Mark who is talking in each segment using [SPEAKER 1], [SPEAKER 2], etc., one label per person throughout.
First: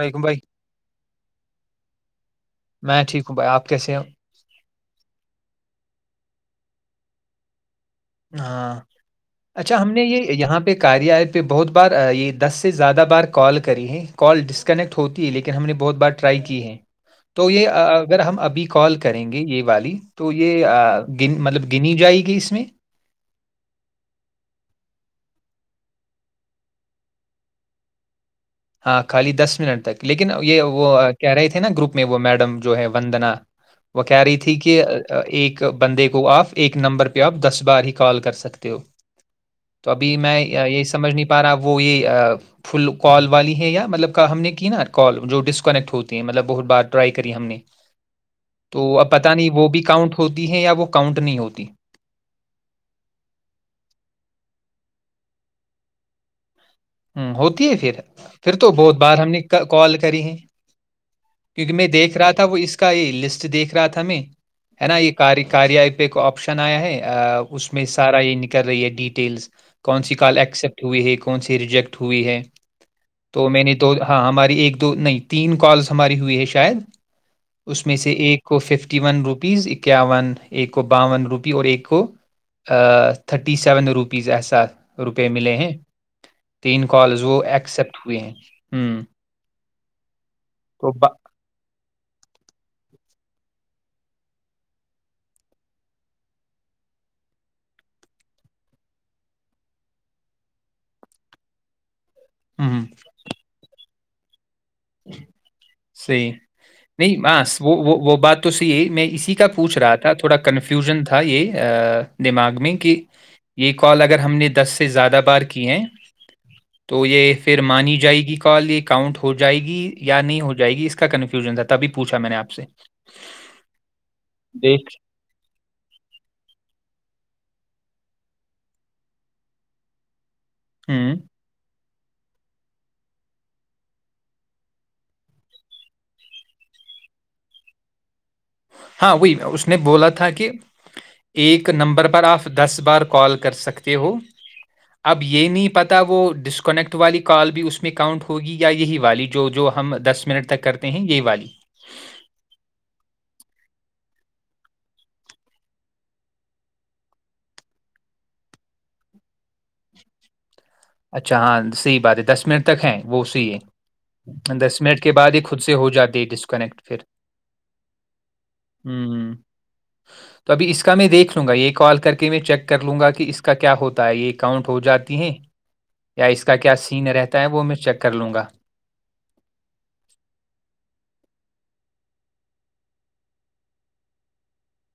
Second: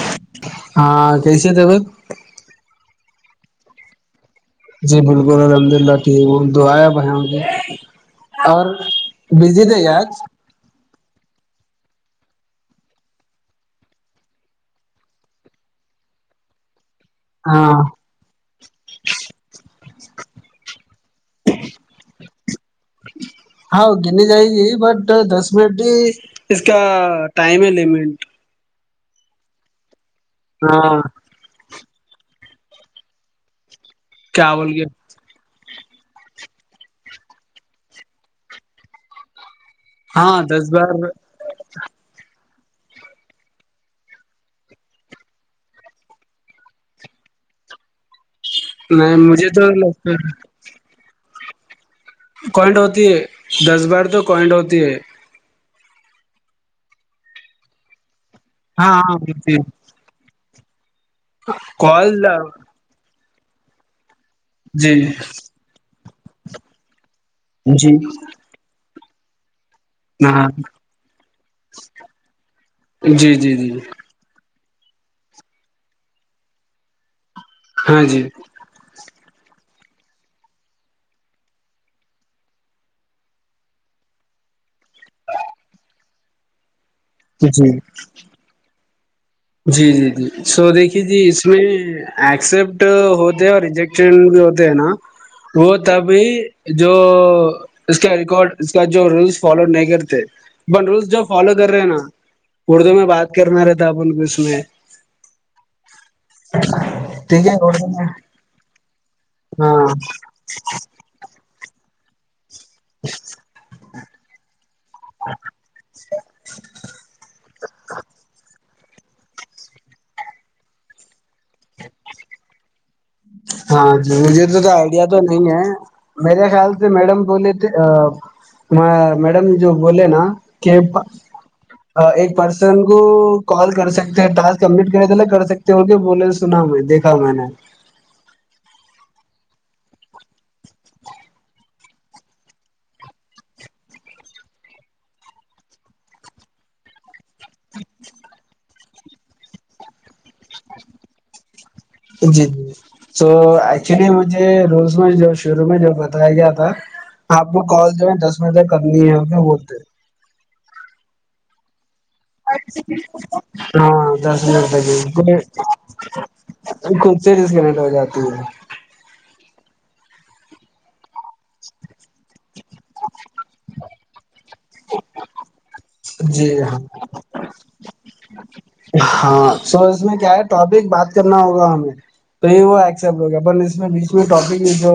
[SPEAKER 1] علیکم بھائی
[SPEAKER 2] ہاں کیسے تھے بت
[SPEAKER 1] میں ٹھیک بھائی آپ کیسے ہیں
[SPEAKER 2] جی بالکل الحمد اللہ ٹھیک ہ تو آیا ب مے
[SPEAKER 1] اچھا ہم نے
[SPEAKER 2] آج
[SPEAKER 1] یہاں پہ بہت بار یہ دس سے زیادہ بار کال کری ہے کال ڈسکنیکٹ ہوتی ہے لیکن ہم نے بہت بار ٹرائی کی ہے تو یہ
[SPEAKER 2] ہاں
[SPEAKER 1] اگر ہم ابھی کال کریں گے یہ والی تو یہ گ مطلب گنی جائے گی اس میں
[SPEAKER 2] ہاں گرنے جائے گی بٹ دس منٹ بھی اس کا ٹائم ہے لمنٹ
[SPEAKER 1] ہاں خالی دس منٹ تک لیکن یہ وہ
[SPEAKER 2] ہاں
[SPEAKER 1] کہہ رہے تھے نا گروپ میں وہ میڈم جو ہے وندنا وہ کہہ رہی
[SPEAKER 2] کیا
[SPEAKER 1] تھی
[SPEAKER 2] بول
[SPEAKER 1] کہ
[SPEAKER 2] کے
[SPEAKER 1] ایک بندے کو آپ ایک نمبر پہ آپ دس بار ہی کال کر سکتے ہو تو ابھی میں
[SPEAKER 2] ہاں دس
[SPEAKER 1] یہی
[SPEAKER 2] بار
[SPEAKER 1] سمجھ نہیں پا رہا وہ یہی فل کال والی ہے یا مطلب ہم نے کی نا کال جو ڈسکنیکٹ ہوتی ہے مطلب بہت بار ٹرائی کری ہم نے تو اب پتا
[SPEAKER 2] مجھے
[SPEAKER 1] نہیں وہ
[SPEAKER 2] تو
[SPEAKER 1] بھی
[SPEAKER 2] لگتا
[SPEAKER 1] کاؤنٹ ہوتی ہے یا وہ کاؤنٹ نہیں ہوتی ی [inaudible]
[SPEAKER 2] کوائنٹ ہوتی ہے دس بار تو کوئنٹ ہوتی ہے
[SPEAKER 1] ہوں ہوتی ہے پھر پھر تو
[SPEAKER 2] ہاں
[SPEAKER 1] بہت
[SPEAKER 2] ہاں
[SPEAKER 1] بار ہم نے
[SPEAKER 2] ہوتی ہے
[SPEAKER 1] کال کری ہے کیونک میں
[SPEAKER 2] کال
[SPEAKER 1] دیکھ رہا تھا وہ اس کا یہ لسٹ دیکھ رہا تھا میں ا
[SPEAKER 2] جی
[SPEAKER 1] نا یہ کاری کاری آئیت کو آپشن آیا ہے اس میں
[SPEAKER 2] جی
[SPEAKER 1] سارا یہ نکل رہی ہے ڈی ٹیلس [inaudible] کون سی کال
[SPEAKER 2] ہاں
[SPEAKER 1] ایکسپٹ ہوئی ہے کون سی ریجیکٹ ہوئی ہے
[SPEAKER 2] جی
[SPEAKER 1] تو
[SPEAKER 2] جی
[SPEAKER 1] میں
[SPEAKER 2] جی
[SPEAKER 1] نے تو ہاں ہماری ایک [inaudible] دو نہیں تین کالس [inaudible] ہماری ہوئی ہے شاید [inaudible] اس میں
[SPEAKER 2] ہاں
[SPEAKER 1] سے
[SPEAKER 2] جی
[SPEAKER 1] ایک کو ففٹی ون روپ [inaudible] اکیاون ایک کو باون روپی اور ایک کو تھرٹی سیون روپیز ایسا روپئے ملے ہیں تین [inaudible] کالز وہ
[SPEAKER 2] جی
[SPEAKER 1] ایکسپٹ ہوئے ہیں [inaudible]
[SPEAKER 2] جی جی جی [inaudible] سو
[SPEAKER 1] تو
[SPEAKER 2] دیکھیے
[SPEAKER 1] با-
[SPEAKER 2] جی اس میں ایکسپٹ ہو [inaudible] اور ریجیکٹ بھی ہوتے ہیں نا وہ تبھی جو اس کا ریکارڈ اس کا جو رولس فالو نہیں کرتے بن رولس جو فالو کر رہے نا [inaudible] اردو میں بات کرنا رہتا [inaudible] [inaudible] میں
[SPEAKER 1] صی نہیں
[SPEAKER 2] ٹھیک ہے
[SPEAKER 1] بس وہ
[SPEAKER 2] اردو میں
[SPEAKER 1] وہ بات تو صحیح ہے میں اسی کا پوچھ
[SPEAKER 2] ہاں
[SPEAKER 1] رہا تھا تھوڑا کنفیوژن تھا یہ دماغ میں میں کہ یہ کال اگر ہم نے دس سے زیادہ بار کی ہے تو یہ پھر مانی جائے گی کال یہ اؤنٹ ہو جائے یا نہیں ہو جائے گی اس کا کنفیوز ژن تھا تبھی پوچھا میں نے آپ سے
[SPEAKER 2] ہاں جی مجھے تو تو
[SPEAKER 1] دیکھ
[SPEAKER 2] آئیڈیا تو نہیں ہے میرے خیال سے میڈم بولے میڈم جو بولے نا کپا
[SPEAKER 1] ہوں
[SPEAKER 2] ایک پرسن کو کال کر سکتے ٹس کمپلیٹ کرے تلا کر سکتے کے بولے سنا میں دیکھا میں نے
[SPEAKER 1] وہی اس نے بولا تھا کہ ایک نمبر پر آپ دس بار کال کر سکتے ہو اب یہ نہیں پتا وہ ڈسکنیکٹ والی کال بھی اس میں کاؤنٹ ہوگی یہی والی جو جو ہم دس منٹ تک کرتے ہیں یہی والی
[SPEAKER 2] جی جی تو ایکچولی مجھے روز میں جو شروع میں جو بتایا گیا تھا آپ کو کال جو ہے دس بجے تک کرنی ہے کے بولتے ہیں
[SPEAKER 1] اچھا ہاں سی دس منٹ تک ہے وہ اسی ہے دس منٹ کے بعد ہی خود سے ہو جاتی ہے ڈسکنیکٹ پھ
[SPEAKER 2] خود سے ڈسکنیکٹ ہو جاتی ہے
[SPEAKER 1] تو ابھی اس کا میں دیکھ لوں گا یہ کال کر کے میں چیک کر لوں گا کہ اس کا کیا ہوتا ہے یہ اکاؤنٹ ہو جاتی ہیں یا اس کا
[SPEAKER 2] جی
[SPEAKER 1] کیا
[SPEAKER 2] ہاں
[SPEAKER 1] سین رہتا ہے وہ میں چیک کر لوں گا
[SPEAKER 2] ہاں سو اس میں کیا ہے ٹاپک بات کرنا ہوگا ہمیں تو یہ وہ ایکسپٹ ہوگیا اپ اس میں بیچ میں ٹاپک جو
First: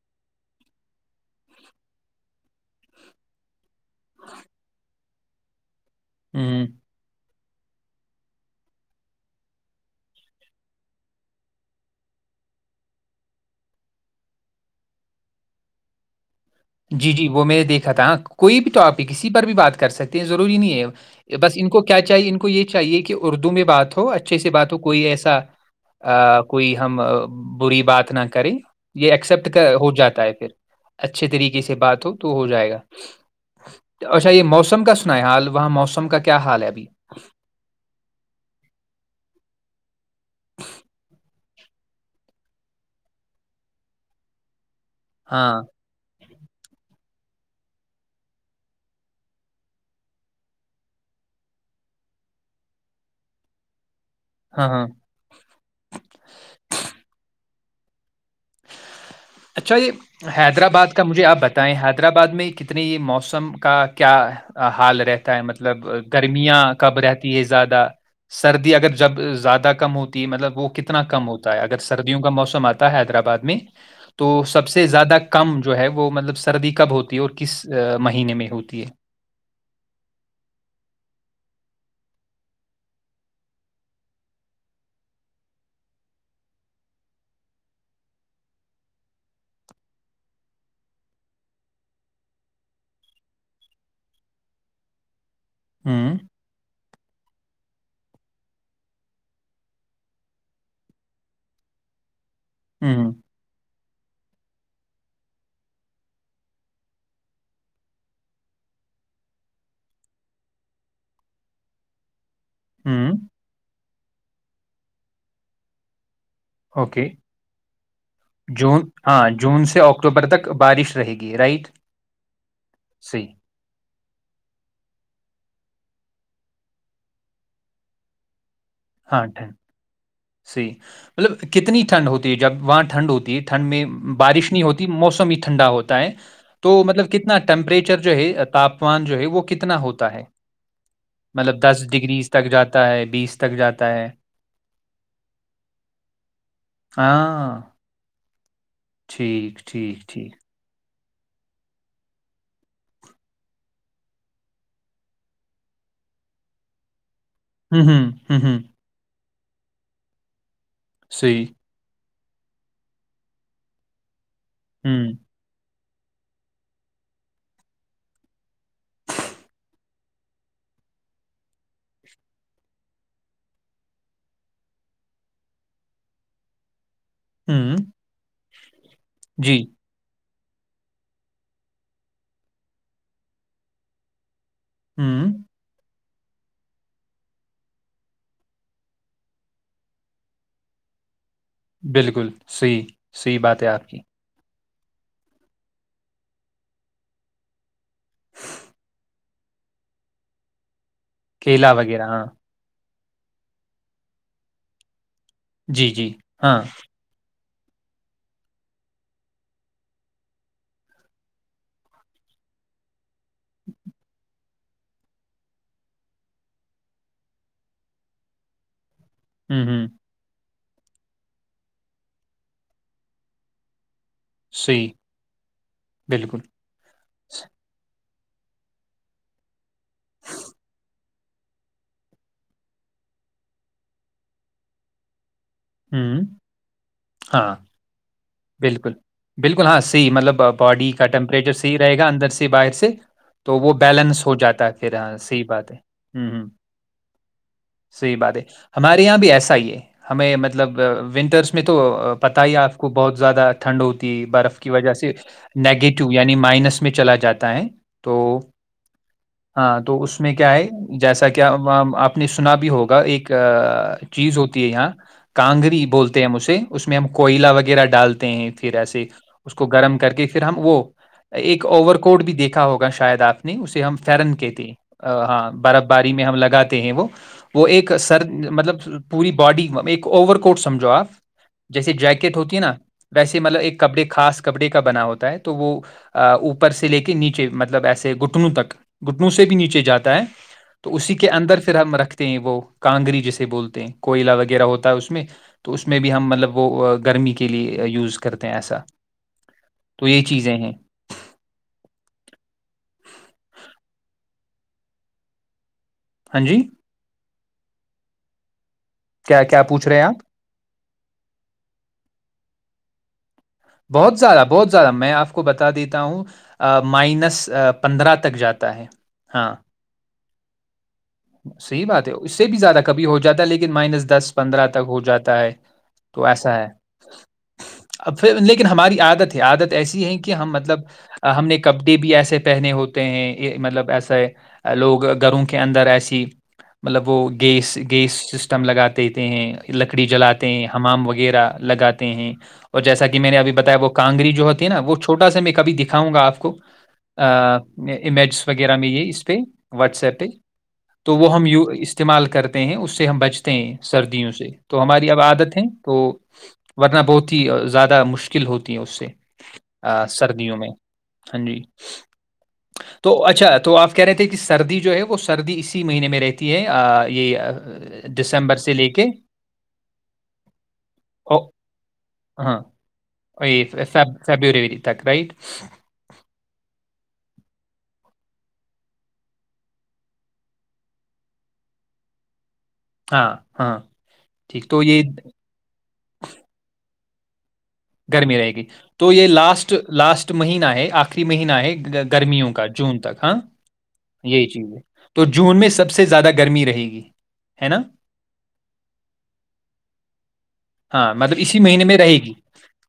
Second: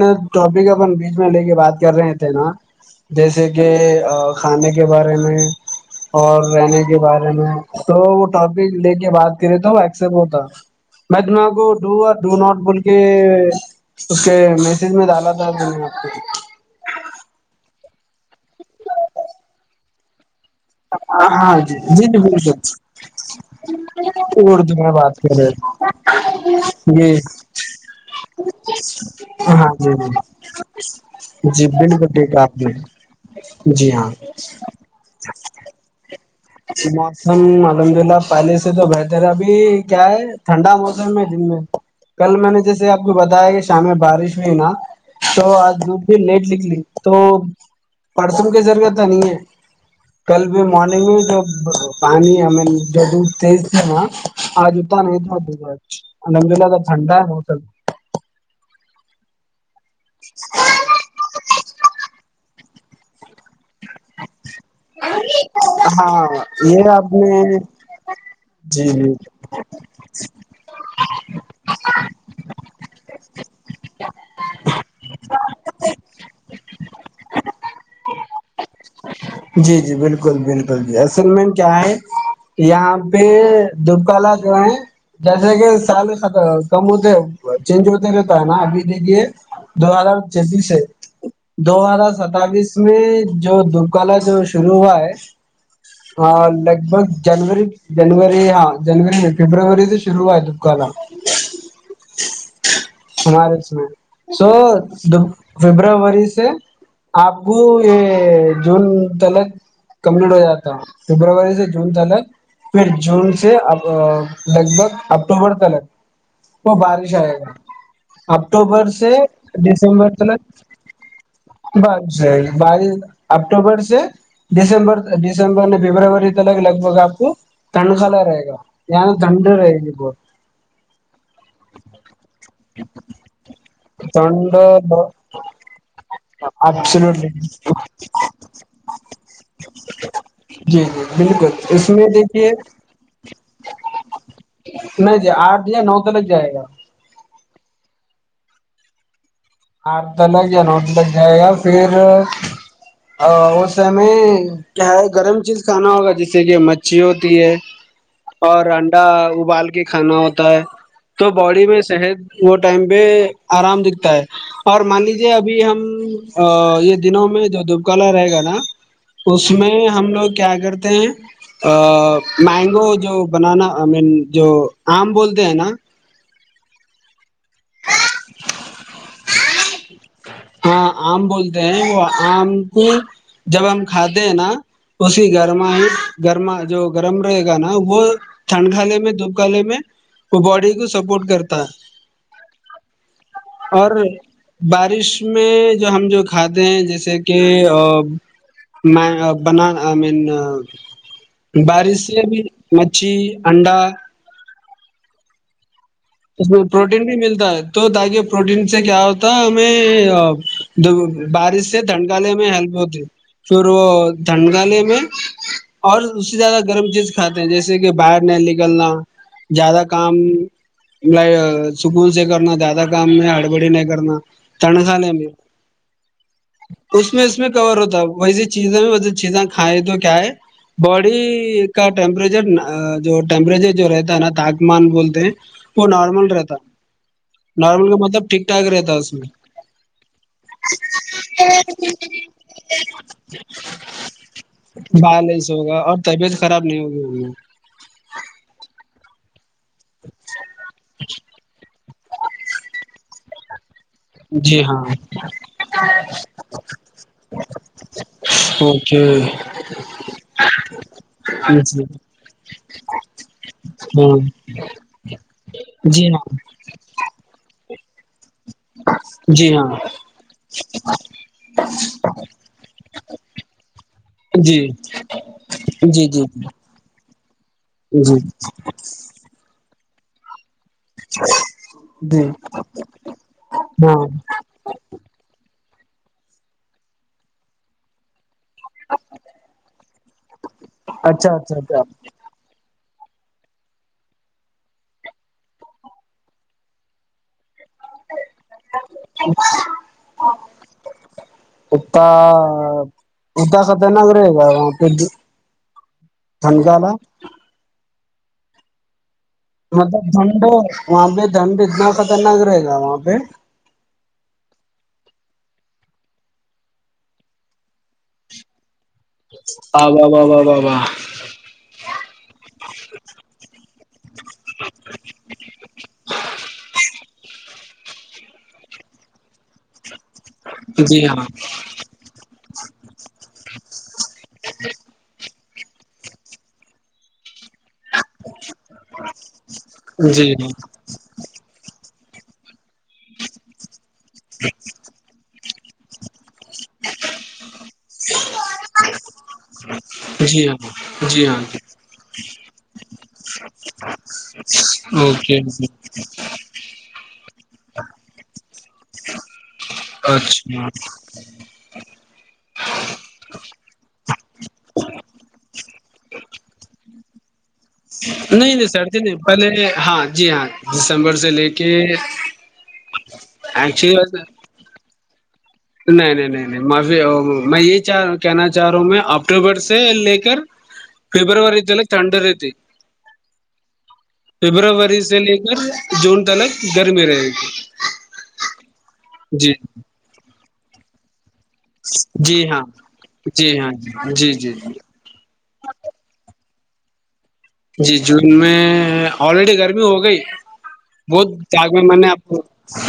[SPEAKER 2] نا ٹاپک اپن بیچ میں لے کے بات کر رہے تھے نا جیسے کہ کھانے کے بعد تی میں اور
[SPEAKER 1] ہوں
[SPEAKER 2] رہنے کے بارے میں تو وہ ٹاپک لے کے بات کرے تو وہ ایکسپٹ ہوتا میں تم کو ڈ اور ڈ نٹ بول کے اس کے میسج میں ڈالا تھا نے آپ کو
[SPEAKER 1] جی جی وہ میں نے دیکھا تھا کوئی بھی ٹاپک کی پر بھی بات کر سکتے ہیں ضروری نہیں
[SPEAKER 2] کو
[SPEAKER 1] ہے بس
[SPEAKER 2] ہاں
[SPEAKER 1] ان
[SPEAKER 2] جی
[SPEAKER 1] کو کیا
[SPEAKER 2] جی جی
[SPEAKER 1] چاہیے ان کو یہ
[SPEAKER 2] بالکل
[SPEAKER 1] چاہیے کہ اردو میں بات ہو اچھے سے بات ہو
[SPEAKER 2] اردو میں
[SPEAKER 1] کوئی
[SPEAKER 2] کر
[SPEAKER 1] ایسا
[SPEAKER 2] رہے
[SPEAKER 1] کوئی ہم
[SPEAKER 2] جی
[SPEAKER 1] بری بات نہ کریں یہ ایکسپٹ
[SPEAKER 2] ہاں
[SPEAKER 1] ہو
[SPEAKER 2] جی جی
[SPEAKER 1] جاتا ہے پھر اچھے طریقے
[SPEAKER 2] جی
[SPEAKER 1] سے بات
[SPEAKER 2] بالکل
[SPEAKER 1] ہو تو
[SPEAKER 2] ٹھیک ہے
[SPEAKER 1] ہو
[SPEAKER 2] آپ
[SPEAKER 1] جائے
[SPEAKER 2] نے
[SPEAKER 1] گا
[SPEAKER 2] جی ہاں
[SPEAKER 1] اچھا یہ موسم کا سنا ہے حال وہاں موسم کا کیا حال ہے ابھی؟
[SPEAKER 2] موسم الحمد اللہ پلے سے تو بہترا بھی کیا ہے ٹھنڈا موسم میں جن میں کل میں نے جیسے آپ کو بتایا کہ شام میں بارش ہوئی نا
[SPEAKER 1] ہاں،
[SPEAKER 2] تو آ دو دن لیٹ لک لی تو پرسوں کی ضرورت تو نہیں ہے کل بھی مارگ میں پانی ہم جد تیز تھا
[SPEAKER 1] ہاں،
[SPEAKER 2] آج
[SPEAKER 1] ہاں۔
[SPEAKER 2] اتنا نہیں تھا د الحمد للہ تو ٹھنڈا ہے موسم
[SPEAKER 1] اچھا یہ حیدرآباد کا مجھے آپ بتائیں حیدرآباد میں کت [unintelligible] اتنی موسم [unintelligible] کا کیا حال رہتا ہے مطلب
[SPEAKER 2] ہاں
[SPEAKER 1] گرمیاں
[SPEAKER 2] یہ
[SPEAKER 1] کب
[SPEAKER 2] آپ
[SPEAKER 1] رہتی ہے
[SPEAKER 2] نے
[SPEAKER 1] زیادہ سردی
[SPEAKER 2] جی
[SPEAKER 1] اگر
[SPEAKER 2] جی
[SPEAKER 1] جب زیادہ کم ہوتی ہے مطلب وہ کتنا کم ہوتا ہے اگر سردیوں کا موسم آتا ہے حیدرآباد [unintelligible] میں تو سب سے [unintelligible] زیادہ کم جو ہے وہ مطلب سردی کب ہوتا [unintelligible] اور کس مہینے میں ہوتی ہے [unintelligible]
[SPEAKER 2] جی جی بالکل بالکل جی اصل میں کیا ہے یہاں پہ دبکلا جو ہے جیسے کہ سال خ کم ہوتے چینج ہوتے رہتا ہے نا ابھی دیکھیے دو ہزار چھتییس سے دو ہزار ستبس میں جو اکال جو شرو ہوا ہے
[SPEAKER 1] ہوں
[SPEAKER 2] ہاں لگ بھگ جنوری جنوری ہاں جنوری نہیں فبروری سے شرو ہے دکان
[SPEAKER 1] ہوں
[SPEAKER 2] سمار اس میں [unintelligible] سو فبروری سے آپ کو یہ جون تلک کمپلیٹ ہو جاتا فبروری سے جون تلک پھر
[SPEAKER 1] ہوں
[SPEAKER 2] جون سے اب ا لگ بھگ اکٹوبر تلک [unintelligible] وہ
[SPEAKER 1] اوکے
[SPEAKER 2] بارش آئے گا [unintelligible]
[SPEAKER 1] جون
[SPEAKER 2] اکٹوبر سے
[SPEAKER 1] ہاں جون سے
[SPEAKER 2] دسمبر
[SPEAKER 1] اکتوبر تک
[SPEAKER 2] تلک
[SPEAKER 1] بارش رہے گی رائٹ
[SPEAKER 2] بائیس ت بائیس
[SPEAKER 1] صحیح
[SPEAKER 2] اکٹوبر سے دسمبر ت ڈسمبر دمبر نے فبروری تلک لگ بھگ آپ کو ٹنخ ل رہے گا [unintelligible] اں دنڈ رہ ب
[SPEAKER 1] سی مطلب کتنی ٹھنڈ ہوتی ہے جب وہاںٹ ٹھنڈ ہوتی ہے ٹھنڈ میں بارش
[SPEAKER 2] ٹھنڈ
[SPEAKER 1] نہیں ہوتی موسم ہی ٹھنڈا ہوتا ہے تو مطلب کتنا
[SPEAKER 2] ایبسلوٹلی
[SPEAKER 1] ٹیمپریچر جو ہے تاپمان جو ہے وہ کتنا ہوتا ہے
[SPEAKER 2] جی جی بالکل
[SPEAKER 1] مطلب دس
[SPEAKER 2] اس میں
[SPEAKER 1] ڈگریز تک
[SPEAKER 2] دیکھیے
[SPEAKER 1] جاتا ہے بیس تک جاتا ہے
[SPEAKER 2] نہیں ج آٹھ یا نو ت لگ جائے گا [inaudible]
[SPEAKER 1] ہاں ٹھیک
[SPEAKER 2] آ
[SPEAKER 1] ٹھیک
[SPEAKER 2] لگ
[SPEAKER 1] ٹھیک
[SPEAKER 2] ن ا لگ [inaudible] یا پھر اس سے کیا ہے گرم چیز کھانا ہوگا جیسے کہ مچھھی ہوتی [unintelligible] ہے
[SPEAKER 1] ہوں ہوں ہوں ہوں
[SPEAKER 2] اور انڈا ابال کے کھانا ہوتا ہے تو
[SPEAKER 1] صحیح
[SPEAKER 2] باڈی میں صحت وہ ٹائم پے آرام دکھتا ہے اور مان
[SPEAKER 1] ہوں
[SPEAKER 2] لیجیے ابھی ہم یہ دنوں میں جو دبکلا رہے گا نا اس میں ہم لوگ کیا کرتے ہیں مینگو جو بنانا آئی مین جو آم بولتے ہیں نا
[SPEAKER 1] ہوں جی
[SPEAKER 2] ہاں آم بولتے ہیں وہ آم کو جب ہم کھاتے ہیں نا اسی
[SPEAKER 1] ہوں
[SPEAKER 2] گھرم ہی [inaudible] گرما جو گرم رہے گا نا وہ ٹھنڈ کے میں دھوپ کالے میں وہ باڈی کو سپورٹ کرتا ہے
[SPEAKER 1] بالکل صحیح صحیح بات ہے آپ
[SPEAKER 2] اور
[SPEAKER 1] کی
[SPEAKER 2] بارش میں جو ہم جو کھاتے ہیں جیسے کہ بنا آئی مین
[SPEAKER 1] کیلا
[SPEAKER 2] بارش
[SPEAKER 1] وغیرہ
[SPEAKER 2] سے
[SPEAKER 1] ہاں
[SPEAKER 2] بھی کچی انڈا
[SPEAKER 1] جی جی
[SPEAKER 2] اس
[SPEAKER 1] ہاں
[SPEAKER 2] میں پروٹین بھی ملتا ہے تو تاکہ پروٹین سے کیا ہوتا ہمیں بارش سے دھنکالے میں ہیلپ ہوتی پھر وہ دھن کالے میں اور اس سے زیادہ گرم چیز کھاتے ہیں جیسے کہ باہر نہیں نکلنا
[SPEAKER 1] ہوں
[SPEAKER 2] زیادہ
[SPEAKER 1] ہوں
[SPEAKER 2] کام سکون سے کرنا زیادہ کام میں ہڑبڑی نہیں کرنا تنخ
[SPEAKER 1] صحیح
[SPEAKER 2] لے
[SPEAKER 1] بالکل
[SPEAKER 2] اس میں اس میں کور ہوتا [unintelligible] ویسی چیزیں میںسے چیزیں کھائیں تو کیا ہے باڈی کا ٹیمپریچر جو ٹیمپریچر جو رہتا ہے نا تاپمان بولتے ہیں وہ
[SPEAKER 1] ہ
[SPEAKER 2] نارمل رہتا ہے۔
[SPEAKER 1] ہاں
[SPEAKER 2] نارمل کا مطلب ٹھیک ٹھاک
[SPEAKER 1] بالکل
[SPEAKER 2] رہتا ہے اس میں
[SPEAKER 1] بالکل ہاں صحیح مطلب باڈی کا ٹیمپریچر صحیح رہے گا اندر سے باہر سے تو وہ بیلنس ہو جاتا ہے پھر ہاں صحیح
[SPEAKER 2] بیلنس
[SPEAKER 1] بات ہے
[SPEAKER 2] ہوگا اور
[SPEAKER 1] ہ
[SPEAKER 2] طبیعت
[SPEAKER 1] ہ
[SPEAKER 2] خراب نہیں ہوگی ان
[SPEAKER 1] صحی بات ہے ہمارے یہاں بھی ایسا ہی ہے ہماں مطلب ونٹرس میں تو پتا ہی ہے آپ کو بہت زیادہ ا ٹھنڈ ہوتی
[SPEAKER 2] میں
[SPEAKER 1] برف
[SPEAKER 2] جی
[SPEAKER 1] کی
[SPEAKER 2] ہاں
[SPEAKER 1] وجہ سے نگیٹو یعنی مائنس میں چلا جاتا ہے تو
[SPEAKER 2] اوکے
[SPEAKER 1] ہاں تو اس میں کیا ہے جیسا کیا آپ نے سنا بھی ہوگا ایک چیز ہوتی ہے یہاں کاںگری
[SPEAKER 2] جی
[SPEAKER 1] بولتے ہیں ہم
[SPEAKER 2] ہاں
[SPEAKER 1] اسے اس میں ہم کوئلہ وغیرہ ڈالتے ہیں پھر ایسے
[SPEAKER 2] جی
[SPEAKER 1] اس
[SPEAKER 2] ہاں جی
[SPEAKER 1] کو
[SPEAKER 2] ہاں
[SPEAKER 1] گرم کر کے پھر ہم وہ ایک اوور کوٹ بھی دیکھا ہوگا شاید آپ نے اسے ہم فرن
[SPEAKER 2] جی
[SPEAKER 1] کہتے ہیں ہاں برف
[SPEAKER 2] جی
[SPEAKER 1] باری میں
[SPEAKER 2] جی
[SPEAKER 1] ہم لگاتے ہیں وہ وہ ایک
[SPEAKER 2] جی جی
[SPEAKER 1] سر مطلب پوری باڈی اوور کوٹ سمھو آپ جیسے
[SPEAKER 2] جی
[SPEAKER 1] جیکٹ ہوتی ہے نا ویسے مطلب ایک
[SPEAKER 2] ہاں
[SPEAKER 1] کپڑے خاص کپڑے کا بنا ہوتا ہے تو وہ اوپر سے لے کے نیچے مطلب ایسے گٹ گٹنوں تک گھٹنوں سے بھی نیچے جاتا ہے تو اسی کے
[SPEAKER 2] اچھا اچھا
[SPEAKER 1] اندر پھر
[SPEAKER 2] اچھا
[SPEAKER 1] ہم رکھتے ہیں وہ کانگری جسے بولتے ہیں کوئلا وغیرہ ہوتا اس میں تو اس میں بھی ہم مطلب وہ گرمی کے کے لیے یوز کرتے ہیں ایسا تو یہ چیزیں ہیں
[SPEAKER 2] اد خطر نک رہے گا وہاں پہ
[SPEAKER 1] ہاں جی
[SPEAKER 2] ٹھنگال
[SPEAKER 1] کیا کیا
[SPEAKER 2] ہ
[SPEAKER 1] پوچھ رہے
[SPEAKER 2] تو
[SPEAKER 1] ہیں آپ
[SPEAKER 2] دھنڈ وہاں پہ دنڈ اتنا خطرناک رہے گا وہاں پہ
[SPEAKER 1] بہت زیادہ بہت زیادہ میں آپ کو بتا دیتا ہوں مائنس پندرہ تک جاتا ہے ہاں
[SPEAKER 2] آ واہ واہ واہ واہ واہ
[SPEAKER 1] صحیح بات ہے اس سے بھی زیادہ کبھی ہو جاتا ہے لیکن مائنس دس پندرہ تک ہو جاتا ہے تو ایسا ہے اب لیکن ہماری عادت ہے عادت ایسی ہیں کہ ہم مطلب
[SPEAKER 2] جی ہاں
[SPEAKER 1] ہم نے کپڑے بھی ایسے پہنے ہوتے ہیں مطلب ایسا لوگ گھروں کے کے اندر ایسی مطلب وہ گیس گیس سسٹم لگا دیتے ہیں لکڑی
[SPEAKER 2] جی
[SPEAKER 1] جلاتے ہیں
[SPEAKER 2] ہاں
[SPEAKER 1] ہمام وغیرہ لگات ہیں جیسا کہ میں نے اب بتایا وہ کانگری جو ہوتی نا وہ چوٹا میں کب دکھاؤ گا آپ کو امیج وغیرہ میں یہ اس پہ واٹس ایپ پہ
[SPEAKER 2] جی ہاں
[SPEAKER 1] تو
[SPEAKER 2] جی
[SPEAKER 1] وہ
[SPEAKER 2] ہاں
[SPEAKER 1] ہم ی استعمال کرتے ہیں اس سے ہم بچتے ہیں سردیوں سے تو ہماری اب
[SPEAKER 2] اوکے
[SPEAKER 1] عادت ہے
[SPEAKER 2] اوکے
[SPEAKER 1] تو ورننا بہت زیادہ مشکل ہوتی ہیں اس سے سردیوں میں
[SPEAKER 2] اچھا
[SPEAKER 1] ہاں جی تو اچھا تو آپ کہہ رہے تھے کہ سردی جو ہے وہ سردی اسی مہینے میں رہتی ہے یہ
[SPEAKER 2] نہیں
[SPEAKER 1] دسمبر
[SPEAKER 2] نہیں
[SPEAKER 1] سے
[SPEAKER 2] سر
[SPEAKER 1] لے
[SPEAKER 2] جی
[SPEAKER 1] کے
[SPEAKER 2] نہیں پہلے ہاں جی ہاں دسمبر سے لے کے
[SPEAKER 1] ف
[SPEAKER 2] ایکچولی
[SPEAKER 1] فیبری تک رٹ
[SPEAKER 2] تو میں یہ کہنا چاہ رہا ہوں میں اکٹوبر سے لے کر فبروری تلک ٹھنڈ رہتی
[SPEAKER 1] ہاں ہاں ٹھیک تو
[SPEAKER 2] فبروری
[SPEAKER 1] یہ
[SPEAKER 2] سے لے کر جون تلک گرمی رہے ج
[SPEAKER 1] گرمی رہے گی تو یہ لاسٹ لاسٹ مہینہ ہے آخر مہین ہے
[SPEAKER 2] جی
[SPEAKER 1] گرمیوں
[SPEAKER 2] ہاں
[SPEAKER 1] کا جون تک ہاں
[SPEAKER 2] جی جی جی
[SPEAKER 1] یہی
[SPEAKER 2] جی
[SPEAKER 1] چیز ہے تو جون میں سب سے زیادہ گرمی رہے گی ہے نا
[SPEAKER 2] جی جون میں آلریڈی گرمی ہو گئی
[SPEAKER 1] ہاں
[SPEAKER 2] بہت
[SPEAKER 1] مطلب اسی
[SPEAKER 2] داگ
[SPEAKER 1] مہینے
[SPEAKER 2] میں م
[SPEAKER 1] رہے
[SPEAKER 2] آپ
[SPEAKER 1] گی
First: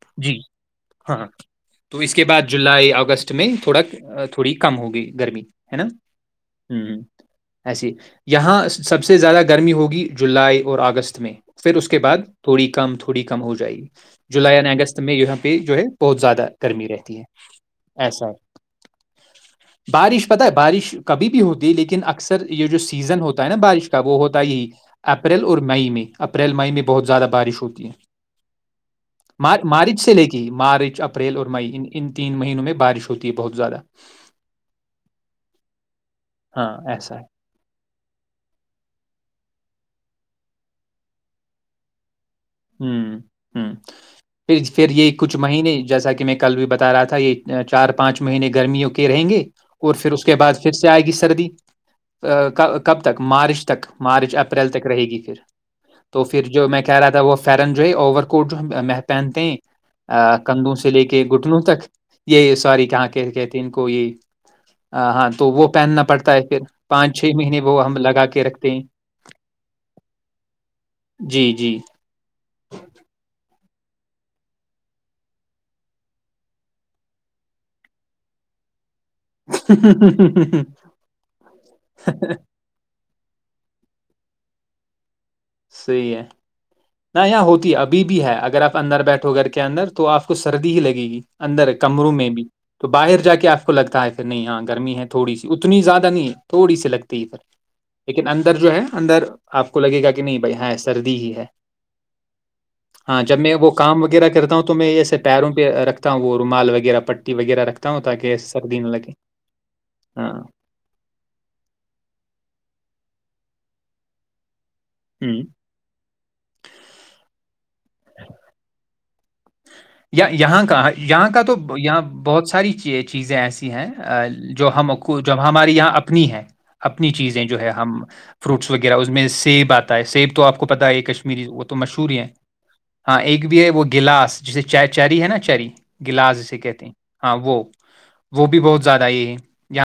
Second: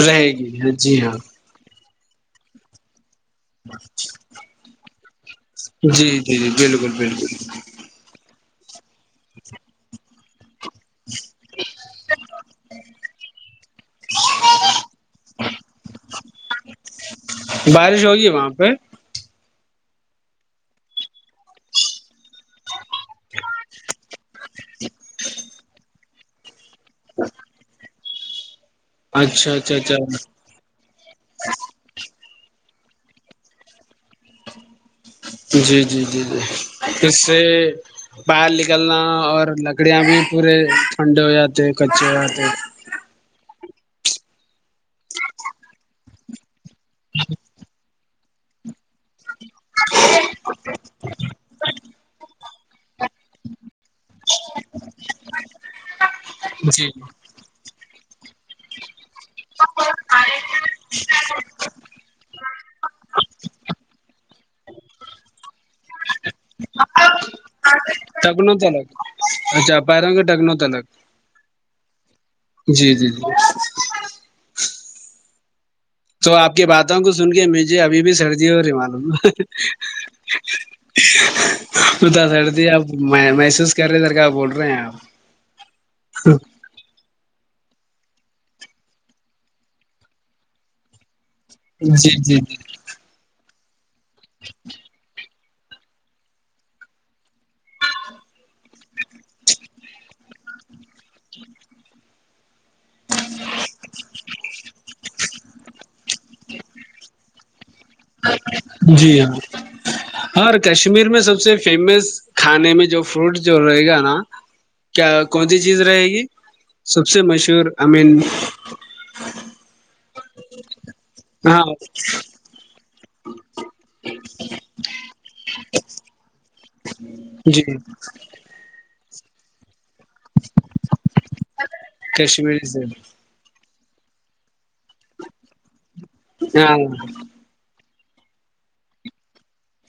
[SPEAKER 2] رہے
[SPEAKER 1] جی
[SPEAKER 2] گی جی ہاں
[SPEAKER 1] تو اس کے بعد جولائی اگستٹ میں تھوڑا تھوڑی کم ہوگئی گرمی ہے نا
[SPEAKER 2] جی جی جی بالکل
[SPEAKER 1] ہوں
[SPEAKER 2] بالکل
[SPEAKER 1] ایسی یہاں سب سے زیادہ گرمی ہوگی جولائی اور اگست میں پھر اس کے بعد کم تھوڑی کم ہو جائے گی جولائی اور اگست میں یہاں پہ جو ہے بہت زیادہ گرمی رہتی ہے
[SPEAKER 2] بارش
[SPEAKER 1] ایسا
[SPEAKER 2] ہوگی
[SPEAKER 1] ہے
[SPEAKER 2] وہاں پہ
[SPEAKER 1] بارش پت ہے بارش کبھی بھی ہوتی لیکن اکثر یہ جو سی سیزن ہوتا ہے نا بارش کا وہ ہوتا ہے یہی اپریل اور مئی میں اپریل مئی میں بہت زیادہ بارش ہوتی ہے
[SPEAKER 2] اچھا
[SPEAKER 1] [unintelligible]
[SPEAKER 2] اچھا اچھا
[SPEAKER 1] مارچ سے لے کے مارچ اپریل اور مئی ان تین مہینوں میں بارش ہوتی ہے بہت زیادہ
[SPEAKER 2] جی جی جی جی
[SPEAKER 1] ہاں ایسا ہے
[SPEAKER 2] اس سے بر نکلنا اور لگ لکڑیاں بھی پورے ٹھنڈے ہو جاتے کچے ہو جاتے
[SPEAKER 1] ہ ہ پھر پھر یہ کچھ مہینے جیسا کہ میں کل بھی بتا رہا تھا یہ چار [unintelligible] پانچ مہینے گرمیوں کی رہیں گے اور پھر اس کے بعد پھر سے آئے گی سردی ک [unintelligible] کب تک مارچ تک مارچ اپریل تک رہے گی پھر تو پھر جو میں
[SPEAKER 2] جی
[SPEAKER 1] کہہ رہا تھا وہ فرنجوئی اوور [unintelligible] کوٹ جو ہم پہنتے ہیں [unintelligible] ا کندوں سے لے کے گٹلوں تک یہ سور کہاں کہ کہتے ہیں ان کو یہی ہاں تو وہ پہننا پڑتا ہے پھر پانچ چھ مہینے وہ ہم لگا کے
[SPEAKER 2] ٹکن تو
[SPEAKER 1] رکھتے ہیں
[SPEAKER 2] الگ اچھا پیروں کے ٹکنوت الگ
[SPEAKER 1] جی جی
[SPEAKER 2] جی جی جی [inaudible] تو آپ کی باتوں کو سن کے مجھے ابھی بھی سردی ہو رہیمات پتا سڑتی آپ میں محسوس کر رہے در کاا بول رہے ہیں آپ
[SPEAKER 1] صحیح ہے نہ یہاں ہوتی ہے ابھی بھی ہے اگر آپ اندر بیٹھو گھر کے اندر تو آپ کو سردی ہی لگے گی اندر ہے کمروں
[SPEAKER 2] جی
[SPEAKER 1] میں
[SPEAKER 2] جی
[SPEAKER 1] بھی
[SPEAKER 2] جی
[SPEAKER 1] تو باہر جا کے آپ کو لگتا ہے نہیں ہاں گرمی ہے تھوڑی اتنی زیادہ نہیں ہے تھوڑی سی لگتی ہی پھر لیکن اندر اندر جو ہے اندر آپ کو لگے گا کہ نہیں بھائی ہاں سردی ہی ہے ہاں جب میں وہ کام وغیرہ کرتا ہوں تو میں یہ پیروں پہ رکھتا ہوں وہ رومال وغیرہ پٹی وغیرہ رکھ
[SPEAKER 2] جی ہاں
[SPEAKER 1] ہاں
[SPEAKER 2] ہر کشمیر میں سب سے فیمس کھانے میں جو فروٹ جو رہے [inaudible] کیا
[SPEAKER 1] ہوں
[SPEAKER 2] کون سی چیز رہے گی سب سے مشہور امین
[SPEAKER 1] یا یہاں کہاں یہاں کا تو
[SPEAKER 2] ہاں
[SPEAKER 1] یہاں بہت ساری چیز چیزیں ایسی تی ہیں جو ہم جب ہماری یہاں اپنی ہیں اپنی چیزیں جو
[SPEAKER 2] جی
[SPEAKER 1] ہے ہم فروٹس وغیرہ ا اس میں سے بات ہے سیب تو آپ کو پتا ہے کشمیری وہ تو مشہور ہی ہے
[SPEAKER 2] کشمیری سے
[SPEAKER 1] ہاں ایک بھی ہے وہ گلاس جیسے چائے چاری ہے نا چاری گلاس جے
[SPEAKER 2] ہاں
[SPEAKER 1] کہتے ہیں ہاں وہ وہ بھی بہت زیادہ یہ ہے یہاں